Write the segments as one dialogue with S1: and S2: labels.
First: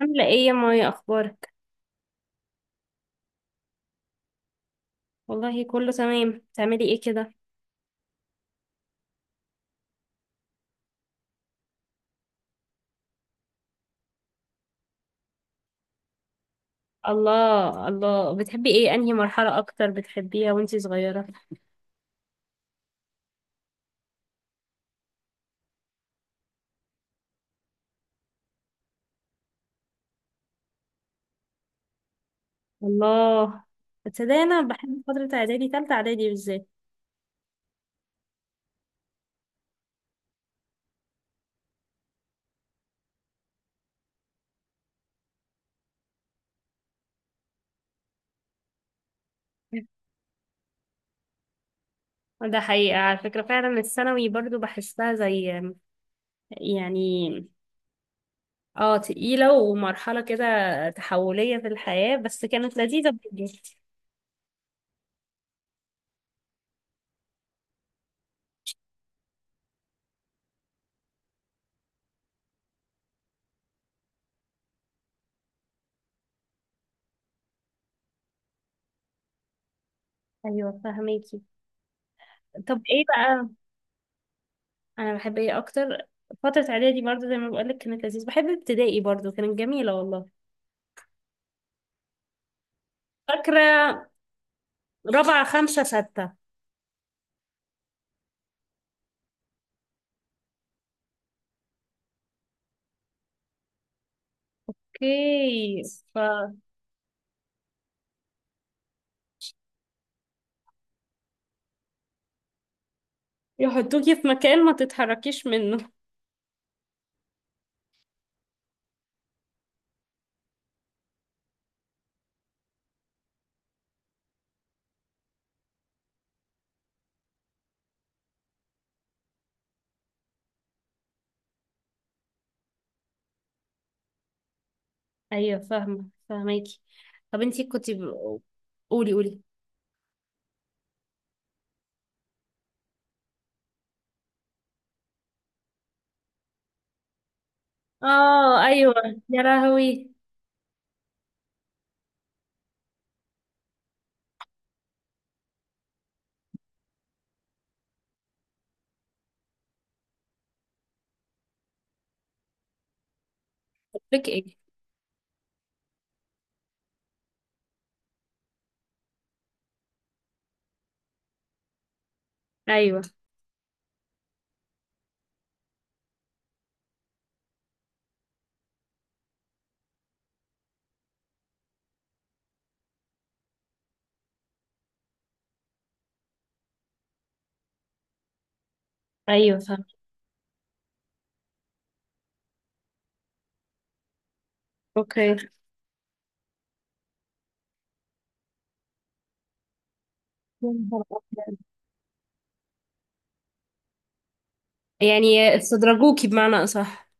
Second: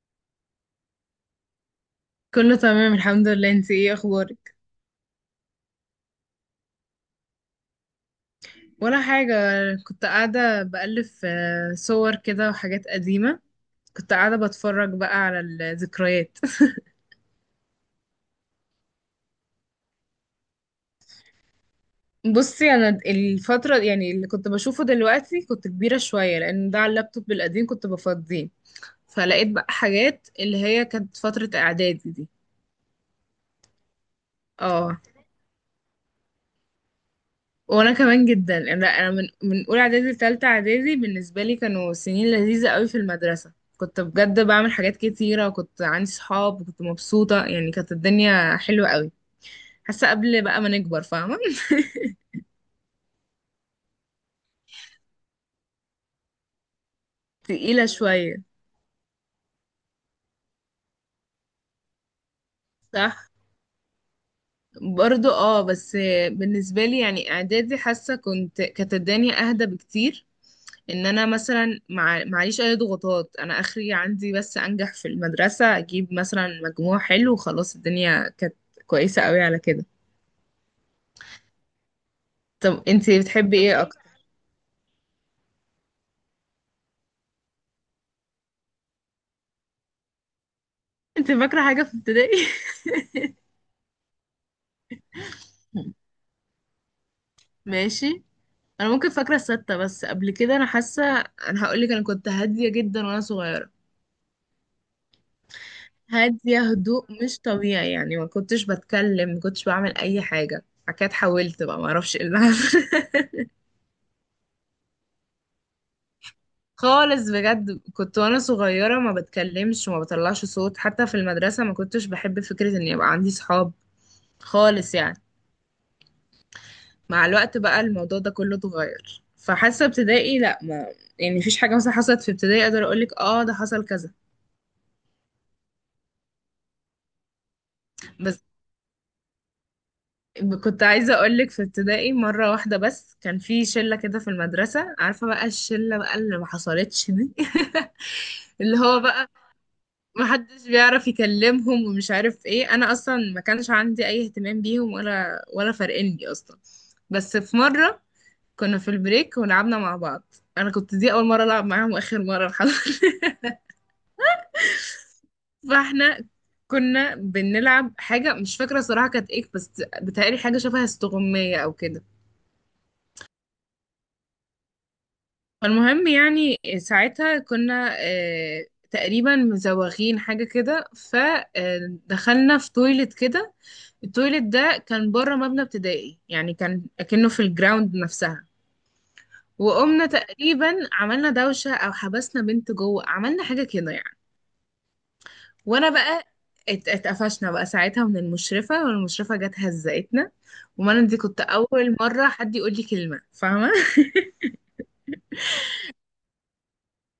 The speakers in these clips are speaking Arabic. S1: عاملة ايه يا مايا، اخبارك؟
S2: كله تمام، الحمد لله. انت ايه اخبارك؟
S1: والله كله تمام. بتعملي ايه كده؟
S2: ولا حاجة. كنت قاعدة بألف في صور كده وحاجات قديمة. كنت قاعدة بتفرج بقى على الذكريات.
S1: الله الله، بتحبي ايه؟ انهي مرحلة اكتر بتحبيها وانتي صغيرة؟
S2: بصي، انا الفترة يعني اللي كنت بشوفه دلوقتي كنت كبيرة شوية، لان ده على اللابتوب القديم كنت بفضيه، فلقيت بقى حاجات اللي هي كانت فترة اعدادي دي.
S1: الله. تصدقي انا
S2: اه،
S1: بحب فترة اعدادي، تالتة اعدادي بالذات.
S2: وانا كمان جدا. انا من اولى اعدادي لتالتة اعدادي، بالنسبه لي كانوا سنين لذيذه قوي. في المدرسه كنت بجد بعمل حاجات كتيره، وكنت عندي صحاب، وكنت مبسوطه، يعني كانت الدنيا حلوه قوي. حاسه قبل بقى ما نكبر، فاهمه؟
S1: ده حقيقة، على فكرة فعلا الثانوي برضو بحسها زي يعني.
S2: تقيله شويه.
S1: اه، تقيلة ومرحلة كده تحولية في الحياة، بس كانت لذيذة
S2: صح،
S1: بجد.
S2: برضو اه بس بالنسبه لي يعني اعدادي حاسه كنت كانت الدنيا اهدى بكتير. ان انا مثلا معيش اي ضغوطات، انا اخري عندي بس انجح في المدرسة، اجيب مثلا مجموع حلو، وخلاص الدنيا كانت كويسة قوي على كده.
S1: ايوه، فهميكي. طب
S2: طب
S1: ايه
S2: انتي
S1: بقى؟
S2: بتحبي ايه اكتر؟
S1: انا بحب ايه اكتر؟ فترة اعدادي برضه، زي ما بقولك كانت لذيذة. بحب ابتدائي برضه، كانت جميلة والله.
S2: انت فاكرة حاجة في ابتدائي؟
S1: فاكرة. رابعة، خمسة، ستة.
S2: ماشي. انا ممكن فاكرة الستة، بس قبل كده انا حاسة انا هقولك انا كنت هادية جدا وانا صغيرة.
S1: اوكي. ف
S2: هادية هدوء مش طبيعي، يعني ما كنتش بتكلم، ما كنتش بعمل اي حاجة. بعد كده اتحولت بقى، ما اعرفش ايه اللي حصل.
S1: يحطوكي في مكان ما تتحركيش منه.
S2: خالص بجد، كنت وانا صغيرة ما بتكلمش وما بطلعش صوت، حتى في المدرسة ما كنتش بحب فكرة ان يبقى عندي صحاب خالص يعني. مع الوقت بقى الموضوع ده كله اتغير، فحاسة ابتدائي لا ما يعني مفيش حاجة مثلا حصلت في ابتدائي اقدر اقولك اه ده حصل كذا.
S1: ايوه، فاهمة فاهماكي. طب انتي كنتي.
S2: بس
S1: قولي، قولي.
S2: كنت عايزة اقولك، في ابتدائي مرة واحدة بس كان في شلة كده في المدرسة، عارفة بقى الشلة بقى اللي ما حصلتش دي.
S1: اه،
S2: اللي
S1: ايوه.
S2: هو بقى
S1: يا لهوي.
S2: محدش بيعرف يكلمهم ومش عارف ايه، انا اصلا ما كانش عندي اي اهتمام بيهم ولا فارقني اصلا. بس في مره كنا في البريك ولعبنا مع بعض، انا كنت دي اول مره العب معاهم واخر مره، الحمد لله.
S1: بك ايه؟
S2: فاحنا كنا بنلعب حاجه مش فاكره صراحه كانت ايه، بس بتهيألي حاجه شبه استغمايه او كده.
S1: ايوه،
S2: فالمهم يعني ساعتها كنا تقريبا مزوغين حاجه كده، فدخلنا في تويلت كده. التويليت ده كان بره مبنى ابتدائي، يعني كان اكنه في الجراوند نفسها.
S1: ايوه، فاهمة.
S2: وقمنا تقريبا عملنا دوشة او حبسنا بنت جوه، عملنا حاجة كده يعني.
S1: اوكي، يا
S2: وانا بقى اتقفشنا بقى ساعتها من المشرفة، والمشرفة جت هزقتنا. وانا
S1: نهار
S2: دي كنت اول مرة حد يقول لي كلمة، فاهمة؟
S1: أبيض. يعني استدرجوكي، بمعنى اصح.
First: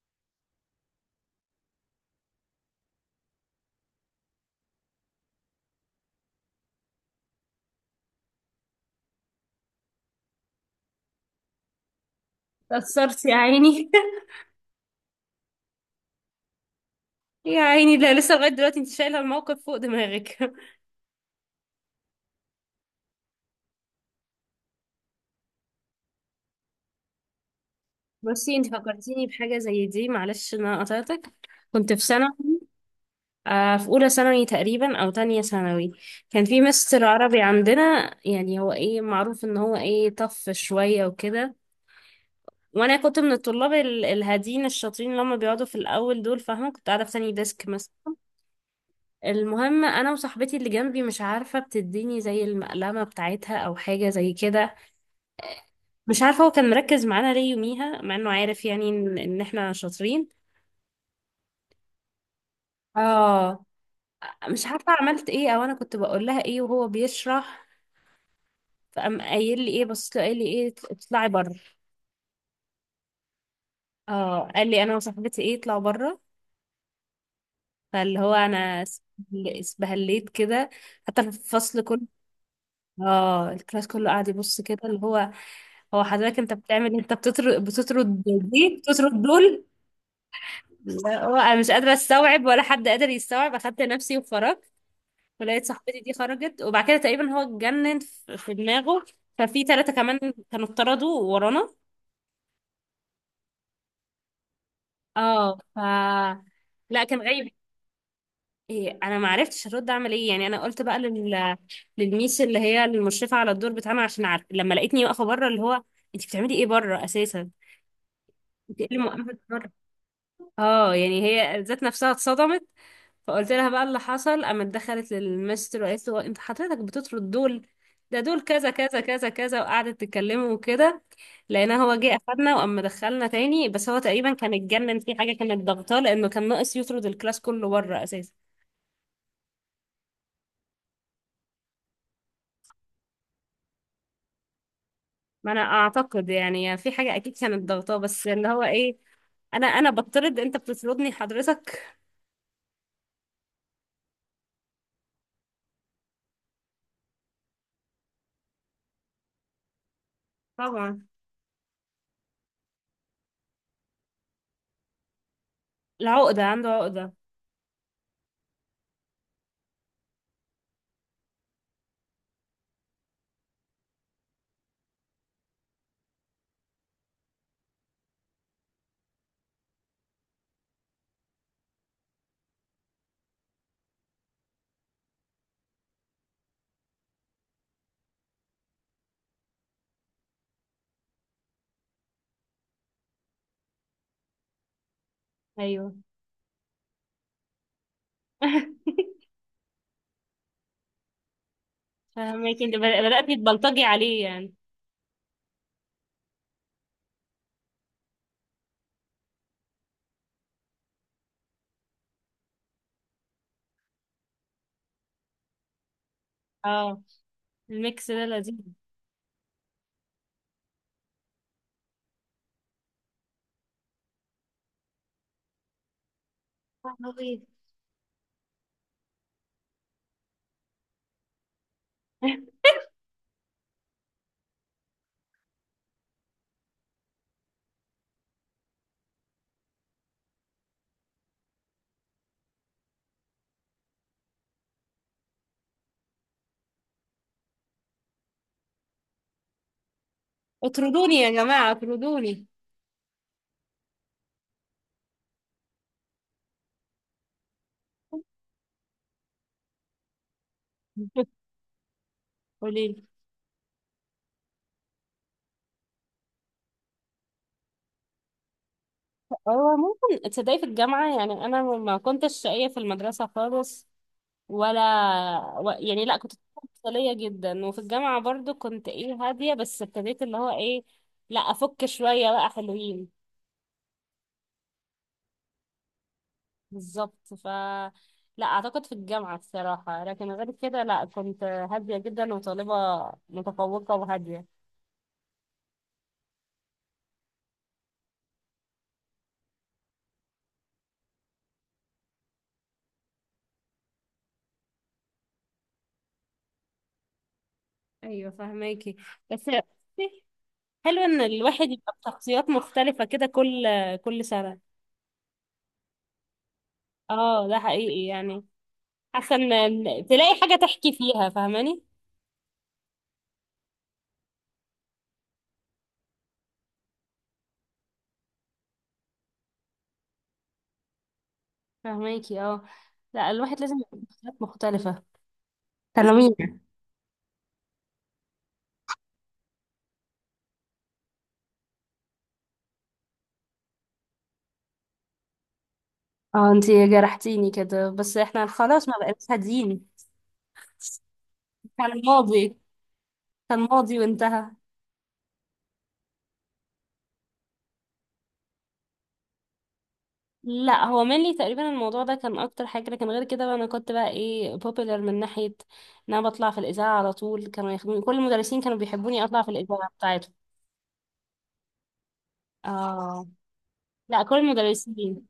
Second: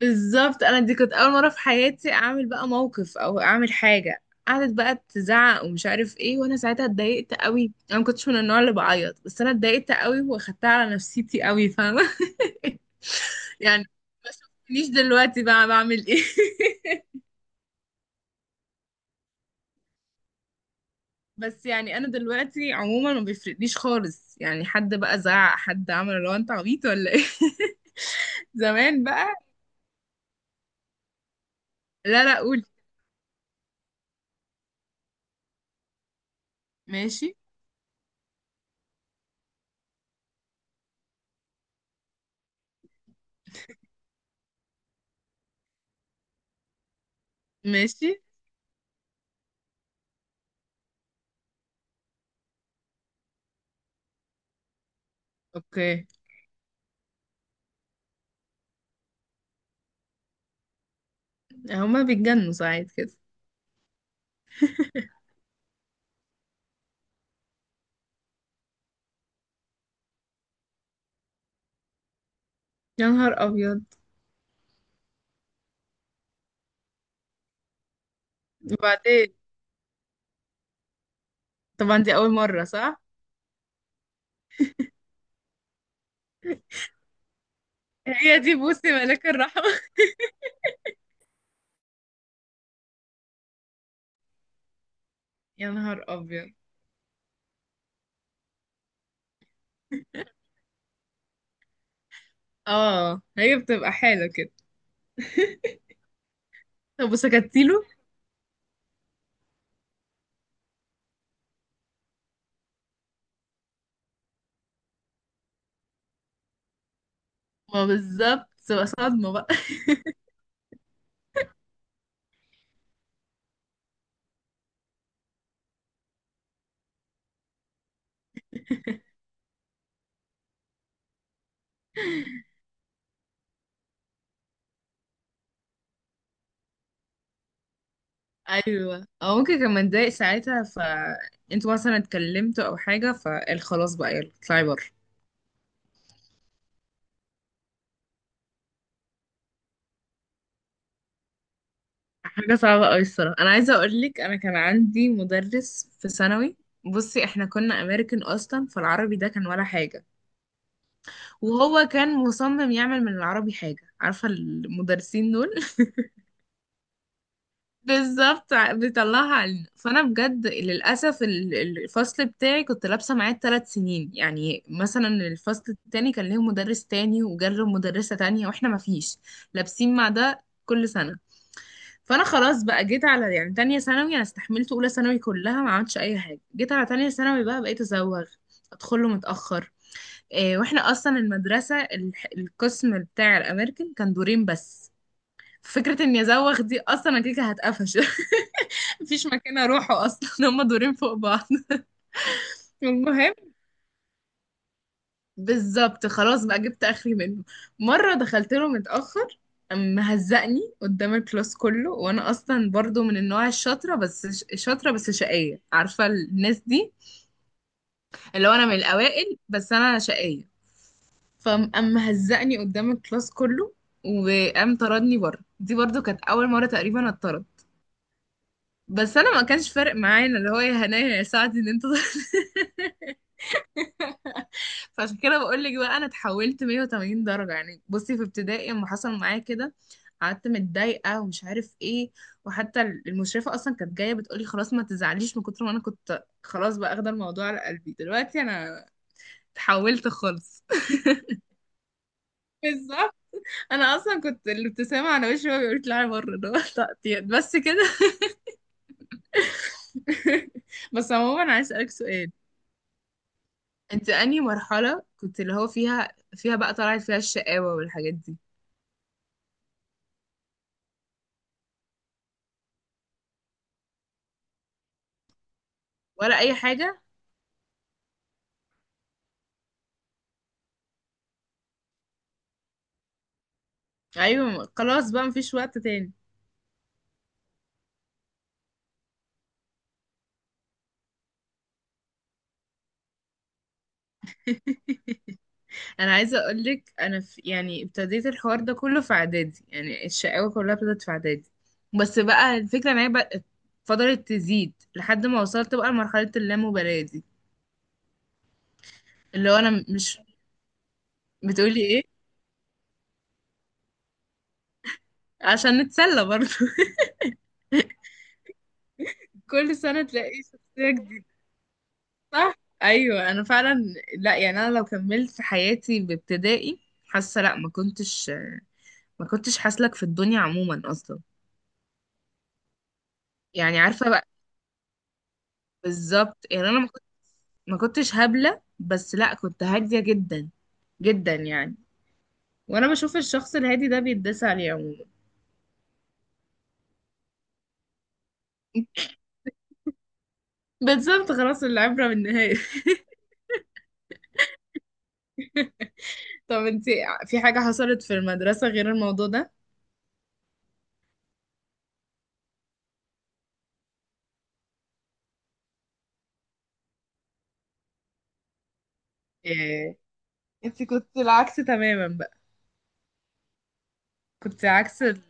S2: بالظبط، انا دي كنت اول مره في حياتي اعمل بقى موقف او اعمل حاجه، قعدت بقى تزعق ومش عارف ايه. وانا ساعتها اتضايقت قوي، انا ما كنتش من النوع اللي بعيط، بس انا اتضايقت قوي واخدتها على نفسيتي قوي، فاهمه؟
S1: تأثرتي يا
S2: يعني
S1: عيني.
S2: ما شفتنيش دلوقتي بقى بعمل ايه.
S1: يا عيني، لا لسه لغاية دلوقتي انت شايلة الموقف فوق دماغك.
S2: بس يعني انا دلوقتي عموما ما بيفرقليش خالص، يعني حد بقى زعق، حد عمل اللي هو انت عبيط ولا ايه.
S1: بصي، انت
S2: زمان
S1: فكرتيني
S2: بقى.
S1: بحاجة زي دي. معلش ان انا قطعتك. كنت في
S2: لا
S1: سنة
S2: لا، قول.
S1: في أولى ثانوي تقريبا أو تانية ثانوي. كان في مستر
S2: ماشي.
S1: عربي عندنا، يعني هو إيه معروف إن هو إيه طف شوية وكده. وأنا كنت من الطلاب الهادين الشاطرين اللي هم بيقعدوا في الأول دول، فاهمة؟ كنت قاعدة في تاني ديسك مثلا.
S2: ماشي.
S1: المهم أنا وصاحبتي اللي جنبي، مش عارفة بتديني زي المقلمة بتاعتها أو حاجة زي كده.
S2: اوكي.
S1: مش عارفة هو كان مركز معانا ليه يوميها، مع إنه عارف يعني إن إحنا شاطرين.
S2: هما بيتجنوا ساعات كده.
S1: اه. مش عارفة عملت ايه او انا كنت بقول لها ايه وهو بيشرح. فقام قايل لي ايه، بصيت له قايل لي ايه، اطلعي بره.
S2: يا نهار ابيض.
S1: اه، قال لي انا وصاحبتي ايه، اطلعوا بره. فاللي هو انا اس-
S2: وبعدين؟
S1: اسبهليت كده، حتى في الفصل
S2: طبعا
S1: كله.
S2: دي اول مرة، صح.
S1: اه الكلاس كله قاعد يبص كده، اللي هو: هو حضرتك انت بتعمل إيه؟ انت بتطرد، بتطرد؟
S2: هي دي
S1: دي
S2: بوسي
S1: بتطرد
S2: ملاك الرحمة.
S1: دول؟ لا، هو انا مش قادرة استوعب، ولا حد قادر يستوعب. اخدت نفسي وخرجت، ولقيت
S2: يا
S1: صاحبتي
S2: نهار
S1: دي
S2: ابيض.
S1: خرجت. وبعد كده تقريبا هو اتجنن في دماغه، ففي ثلاثة كمان كانوا اتطردوا ورانا.
S2: اه، هي بتبقى حالة كده.
S1: اه لا
S2: طب
S1: كان غايب.
S2: وسكتيله؟
S1: إيه، انا ما عرفتش ارد اعمل ايه. يعني انا قلت بقى للميس اللي هي المشرفه على الدور بتاعنا، عشان عارف لما لقيتني واقفه بره اللي هو: انت بتعملي ايه بره اساسا،
S2: ما بالظبط
S1: انت
S2: تبقى
S1: ايه اللي
S2: صدمة
S1: موقفك
S2: بقى.
S1: بره؟ اه يعني هي ذات نفسها اتصدمت. فقلت لها بقى اللي حصل، قامت دخلت للمستر وقالت له: انت حضرتك بتطرد دول؟ ده دول كذا كذا كذا كذا. وقعدت تكلمه وكده. لقينا هو جه اخدنا وقام دخلنا تاني، بس هو تقريبا كان اتجنن في حاجه كانت ضغطاه، لانه كان ناقص يطرد الكلاس كله بره اساسا.
S2: ايوه، او ممكن كان متضايق ساعتها، ف انتوا مثلا اتكلمتوا او حاجة فقال خلاص بقى يلا اطلعي بره.
S1: ما انا اعتقد يعني في حاجه اكيد كانت ضغطاه، بس اللي هو ايه، انا بطرد؟ انت بتطردني حضرتك؟
S2: حاجة صعبة أوي الصراحة. أنا عايزة أقولك، أنا كان عندي مدرس في ثانوي. بصي، احنا كنا أمريكان أصلا، فالعربي ده كان ولا حاجة.
S1: طبعا،
S2: وهو كان مصمم يعمل من العربي حاجة، عارفة المدرسين دول؟
S1: العقده عنده عقده.
S2: بالظبط. بيطلعها علينا. فانا بجد للاسف الفصل بتاعي كنت لابسه معاه ثلاث سنين، يعني مثلا الفصل التاني كان ليه مدرس تاني وجاله مدرسه تانية، واحنا ما فيش لابسين مع ده كل سنه. فانا خلاص بقى جيت على يعني تانية ثانوي، انا استحملت اولى ثانوي كلها ما عملتش اي حاجه، جيت على تانية ثانوي بقى بقيت ازوغ، ادخله متاخر. واحنا اصلا المدرسه القسم بتاع الامريكان كان دورين بس،
S1: ايوه.
S2: فكره اني ازوغ دي اصلا انا كده كده هتقفش. مفيش مكان اروحه اصلا. هما دورين فوق بعض.
S1: فهماكي، انت بدأ-
S2: المهم،
S1: بدأتي تبلطجي عليه يعني.
S2: بالظبط خلاص بقى جبت اخري منه. مره دخلت له متاخر، قام مهزقني قدام الكلاس كله، وانا اصلا برضو من النوع الشاطره بس شاطره بس شقيه، عارفه الناس دي؟
S1: اه، الميكس ده
S2: اللي هو
S1: لذيذ.
S2: انا من الاوائل بس انا شقيه. فقام مهزقني قدام الكلاس كله وقام طردني بره، دي برضو كانت اول مره تقريبا
S1: عبيط.
S2: اتطرد. بس انا ما كانش فارق معايا، إن اللي هو يا هنايا يا سعدي ان انت. فعشان كده بقول لك بقى انا اتحولت 180 درجه. يعني بصي، في ابتدائي لما حصل معايا كده قعدت متضايقه ومش عارف ايه، وحتى المشرفه اصلا كانت جايه بتقولي خلاص ما تزعليش، من كتر ما انا كنت خلاص بقى اخده الموضوع على قلبي. دلوقتي انا اتحولت خالص.
S1: اطردوني يا جماعة، اطردوني.
S2: بالظبط. انا اصلا كنت الابتسامه على وشي وهو بيقول طلعي بره، اللي هو تقطيع. بس كده. بس عموما، عايز اسالك سؤال،
S1: قولي لي.
S2: انت انهي مرحله كنت اللي هو فيها بقى طلعت فيها الشقاوه والحاجات دي؟
S1: هو ممكن تصدقي في الجامعة، يعني أنا ما كنتش شقية في المدرسة خالص، ولا يعني، لا كنت
S2: ولا اي حاجه.
S1: مفصلية جدا. وفي الجامعة برضو كنت ايه، هادية، بس ابتديت اللي هو ايه، لا أفك شوية بقى حلوين.
S2: ايوه، خلاص بقى مفيش وقت تاني.
S1: بالظبط لا أعتقد في الجامعة الصراحة، لكن غير كده لا كنت هادية جدا، وطالبة متفوقة وهادية.
S2: انا عايزه اقول لك، انا في يعني ابتديت الحوار ده كله في اعدادي، يعني الشقاوه كلها ابتدت في اعدادي، بس بقى الفكره ان هي بقى فضلت تزيد لحد ما وصلت بقى لمرحله اللامبالاه دي.
S1: ايوه، فهماكي. بس
S2: اللي هو انا مش
S1: حلو ان الواحد
S2: بتقولي
S1: يبقى
S2: ايه؟
S1: بشخصيات مختلفة كده، كل سنة.
S2: عشان نتسلى برضه
S1: اه ده حقيقي يعني، حاسة
S2: كل سنة
S1: ان تلاقي
S2: تلاقي
S1: حاجة
S2: شخصية
S1: تحكي
S2: جديدة،
S1: فيها، فاهماني؟
S2: صح؟ أيوة أنا فعلا. لا يعني أنا لو كملت حياتي بابتدائي، حاسة لا ما كنتش حاسلك في الدنيا عموما أصلا.
S1: فاهماكي اه. لا، الواحد لازم
S2: يعني
S1: يبقى
S2: عارفة بقى،
S1: بشخصيات مختلفة. تلاميذ.
S2: بالظبط يعني. أنا ما كنت- ما كنتش هبلة، بس لا كنت هادية جدا جدا يعني. وأنا بشوف الشخص الهادي ده بيتداس عليه عموما.
S1: اه، انتي جرحتيني كده، بس احنا خلاص ما بقيناش هاديين.
S2: بالظبط، خلاص،
S1: كان
S2: العبرة بالنهاية.
S1: ماضي، كان ماضي وانتهى.
S2: طب انتي، في حاجة حصلت في المدرسة غير الموضوع ده؟
S1: لا هو mainly تقريبا الموضوع ده كان اكتر حاجه، لكن غير كده بقى انا كنت بقى ايه popular، من ناحيه ان انا بطلع في الاذاعه على طول، كانوا ياخدوني كل المدرسين كانوا بيحبوني اطلع في الاذاعه
S2: إيه.
S1: بتاعتهم.
S2: انتي كنت العكس تماما بقى.
S1: اه، لا، كل
S2: كنت عكس.
S1: المدرسين.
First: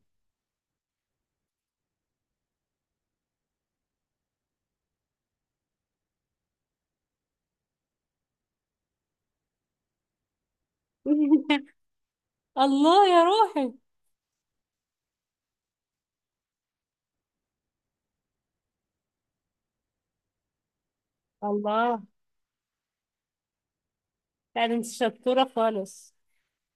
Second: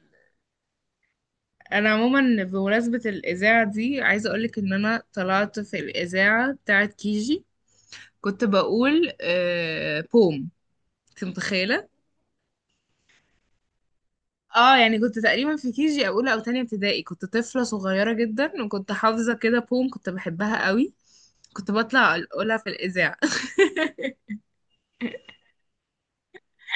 S2: انا عموما بمناسبة الاذاعة دي عايزة اقولك، ان انا طلعت في الاذاعة بتاعت كيجي، كنت بقول آه بوم، انت متخيلة؟
S1: الله يا روحي.
S2: اه يعني كنت تقريبا في كيجي اولى او تانية ابتدائي، كنت طفلة صغيرة جدا وكنت حافظة كده بوم، كنت بحبها قوي، كنت
S1: الله.
S2: بطلع اقولها في الاذاعة.
S1: لا ده انت شطورة خالص.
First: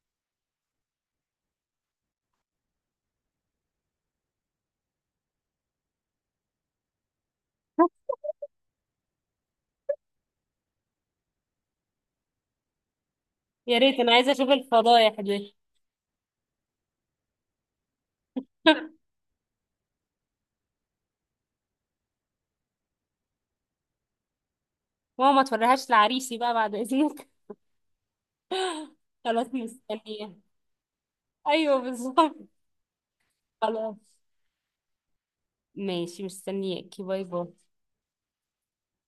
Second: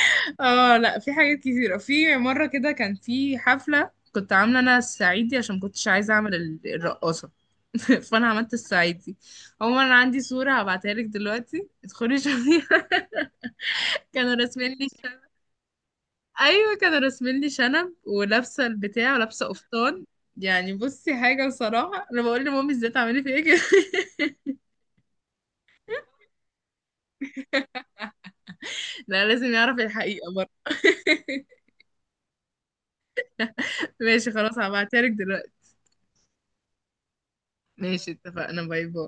S2: اه، لا في حاجات كتيرة. في مرة كده كان في حفلة، كنت عاملة انا الصعيدي عشان كنتش عايزة اعمل الرقاصة. فانا عملت الصعيدي. عموما انا عندي صوره هبعتها لك دلوقتي، ادخلي شوفيها.
S1: يا ريت انا عايزة
S2: كانوا
S1: اشوف
S2: راسمين لي
S1: الفضايح
S2: شنب.
S1: دي.
S2: ايوه كانوا راسمين لي شنب، ولابسه البتاع ولابسه قفطان، يعني. بصي حاجه بصراحه، انا بقول لمامي ازاي تعملي فيا كده.
S1: ماما ما توريهاش لعريسي بقى بعد اذنك.
S2: لا
S1: خلاص
S2: لازم يعرف الحقيقه
S1: مستنية.
S2: برضه.
S1: ايوه بالظبط، خلاص.
S2: ماشي، خلاص، هبعتها لك دلوقتي.
S1: ماشي، مستنياكي، باي باي.
S2: ماشي، اتفقنا، باي باي.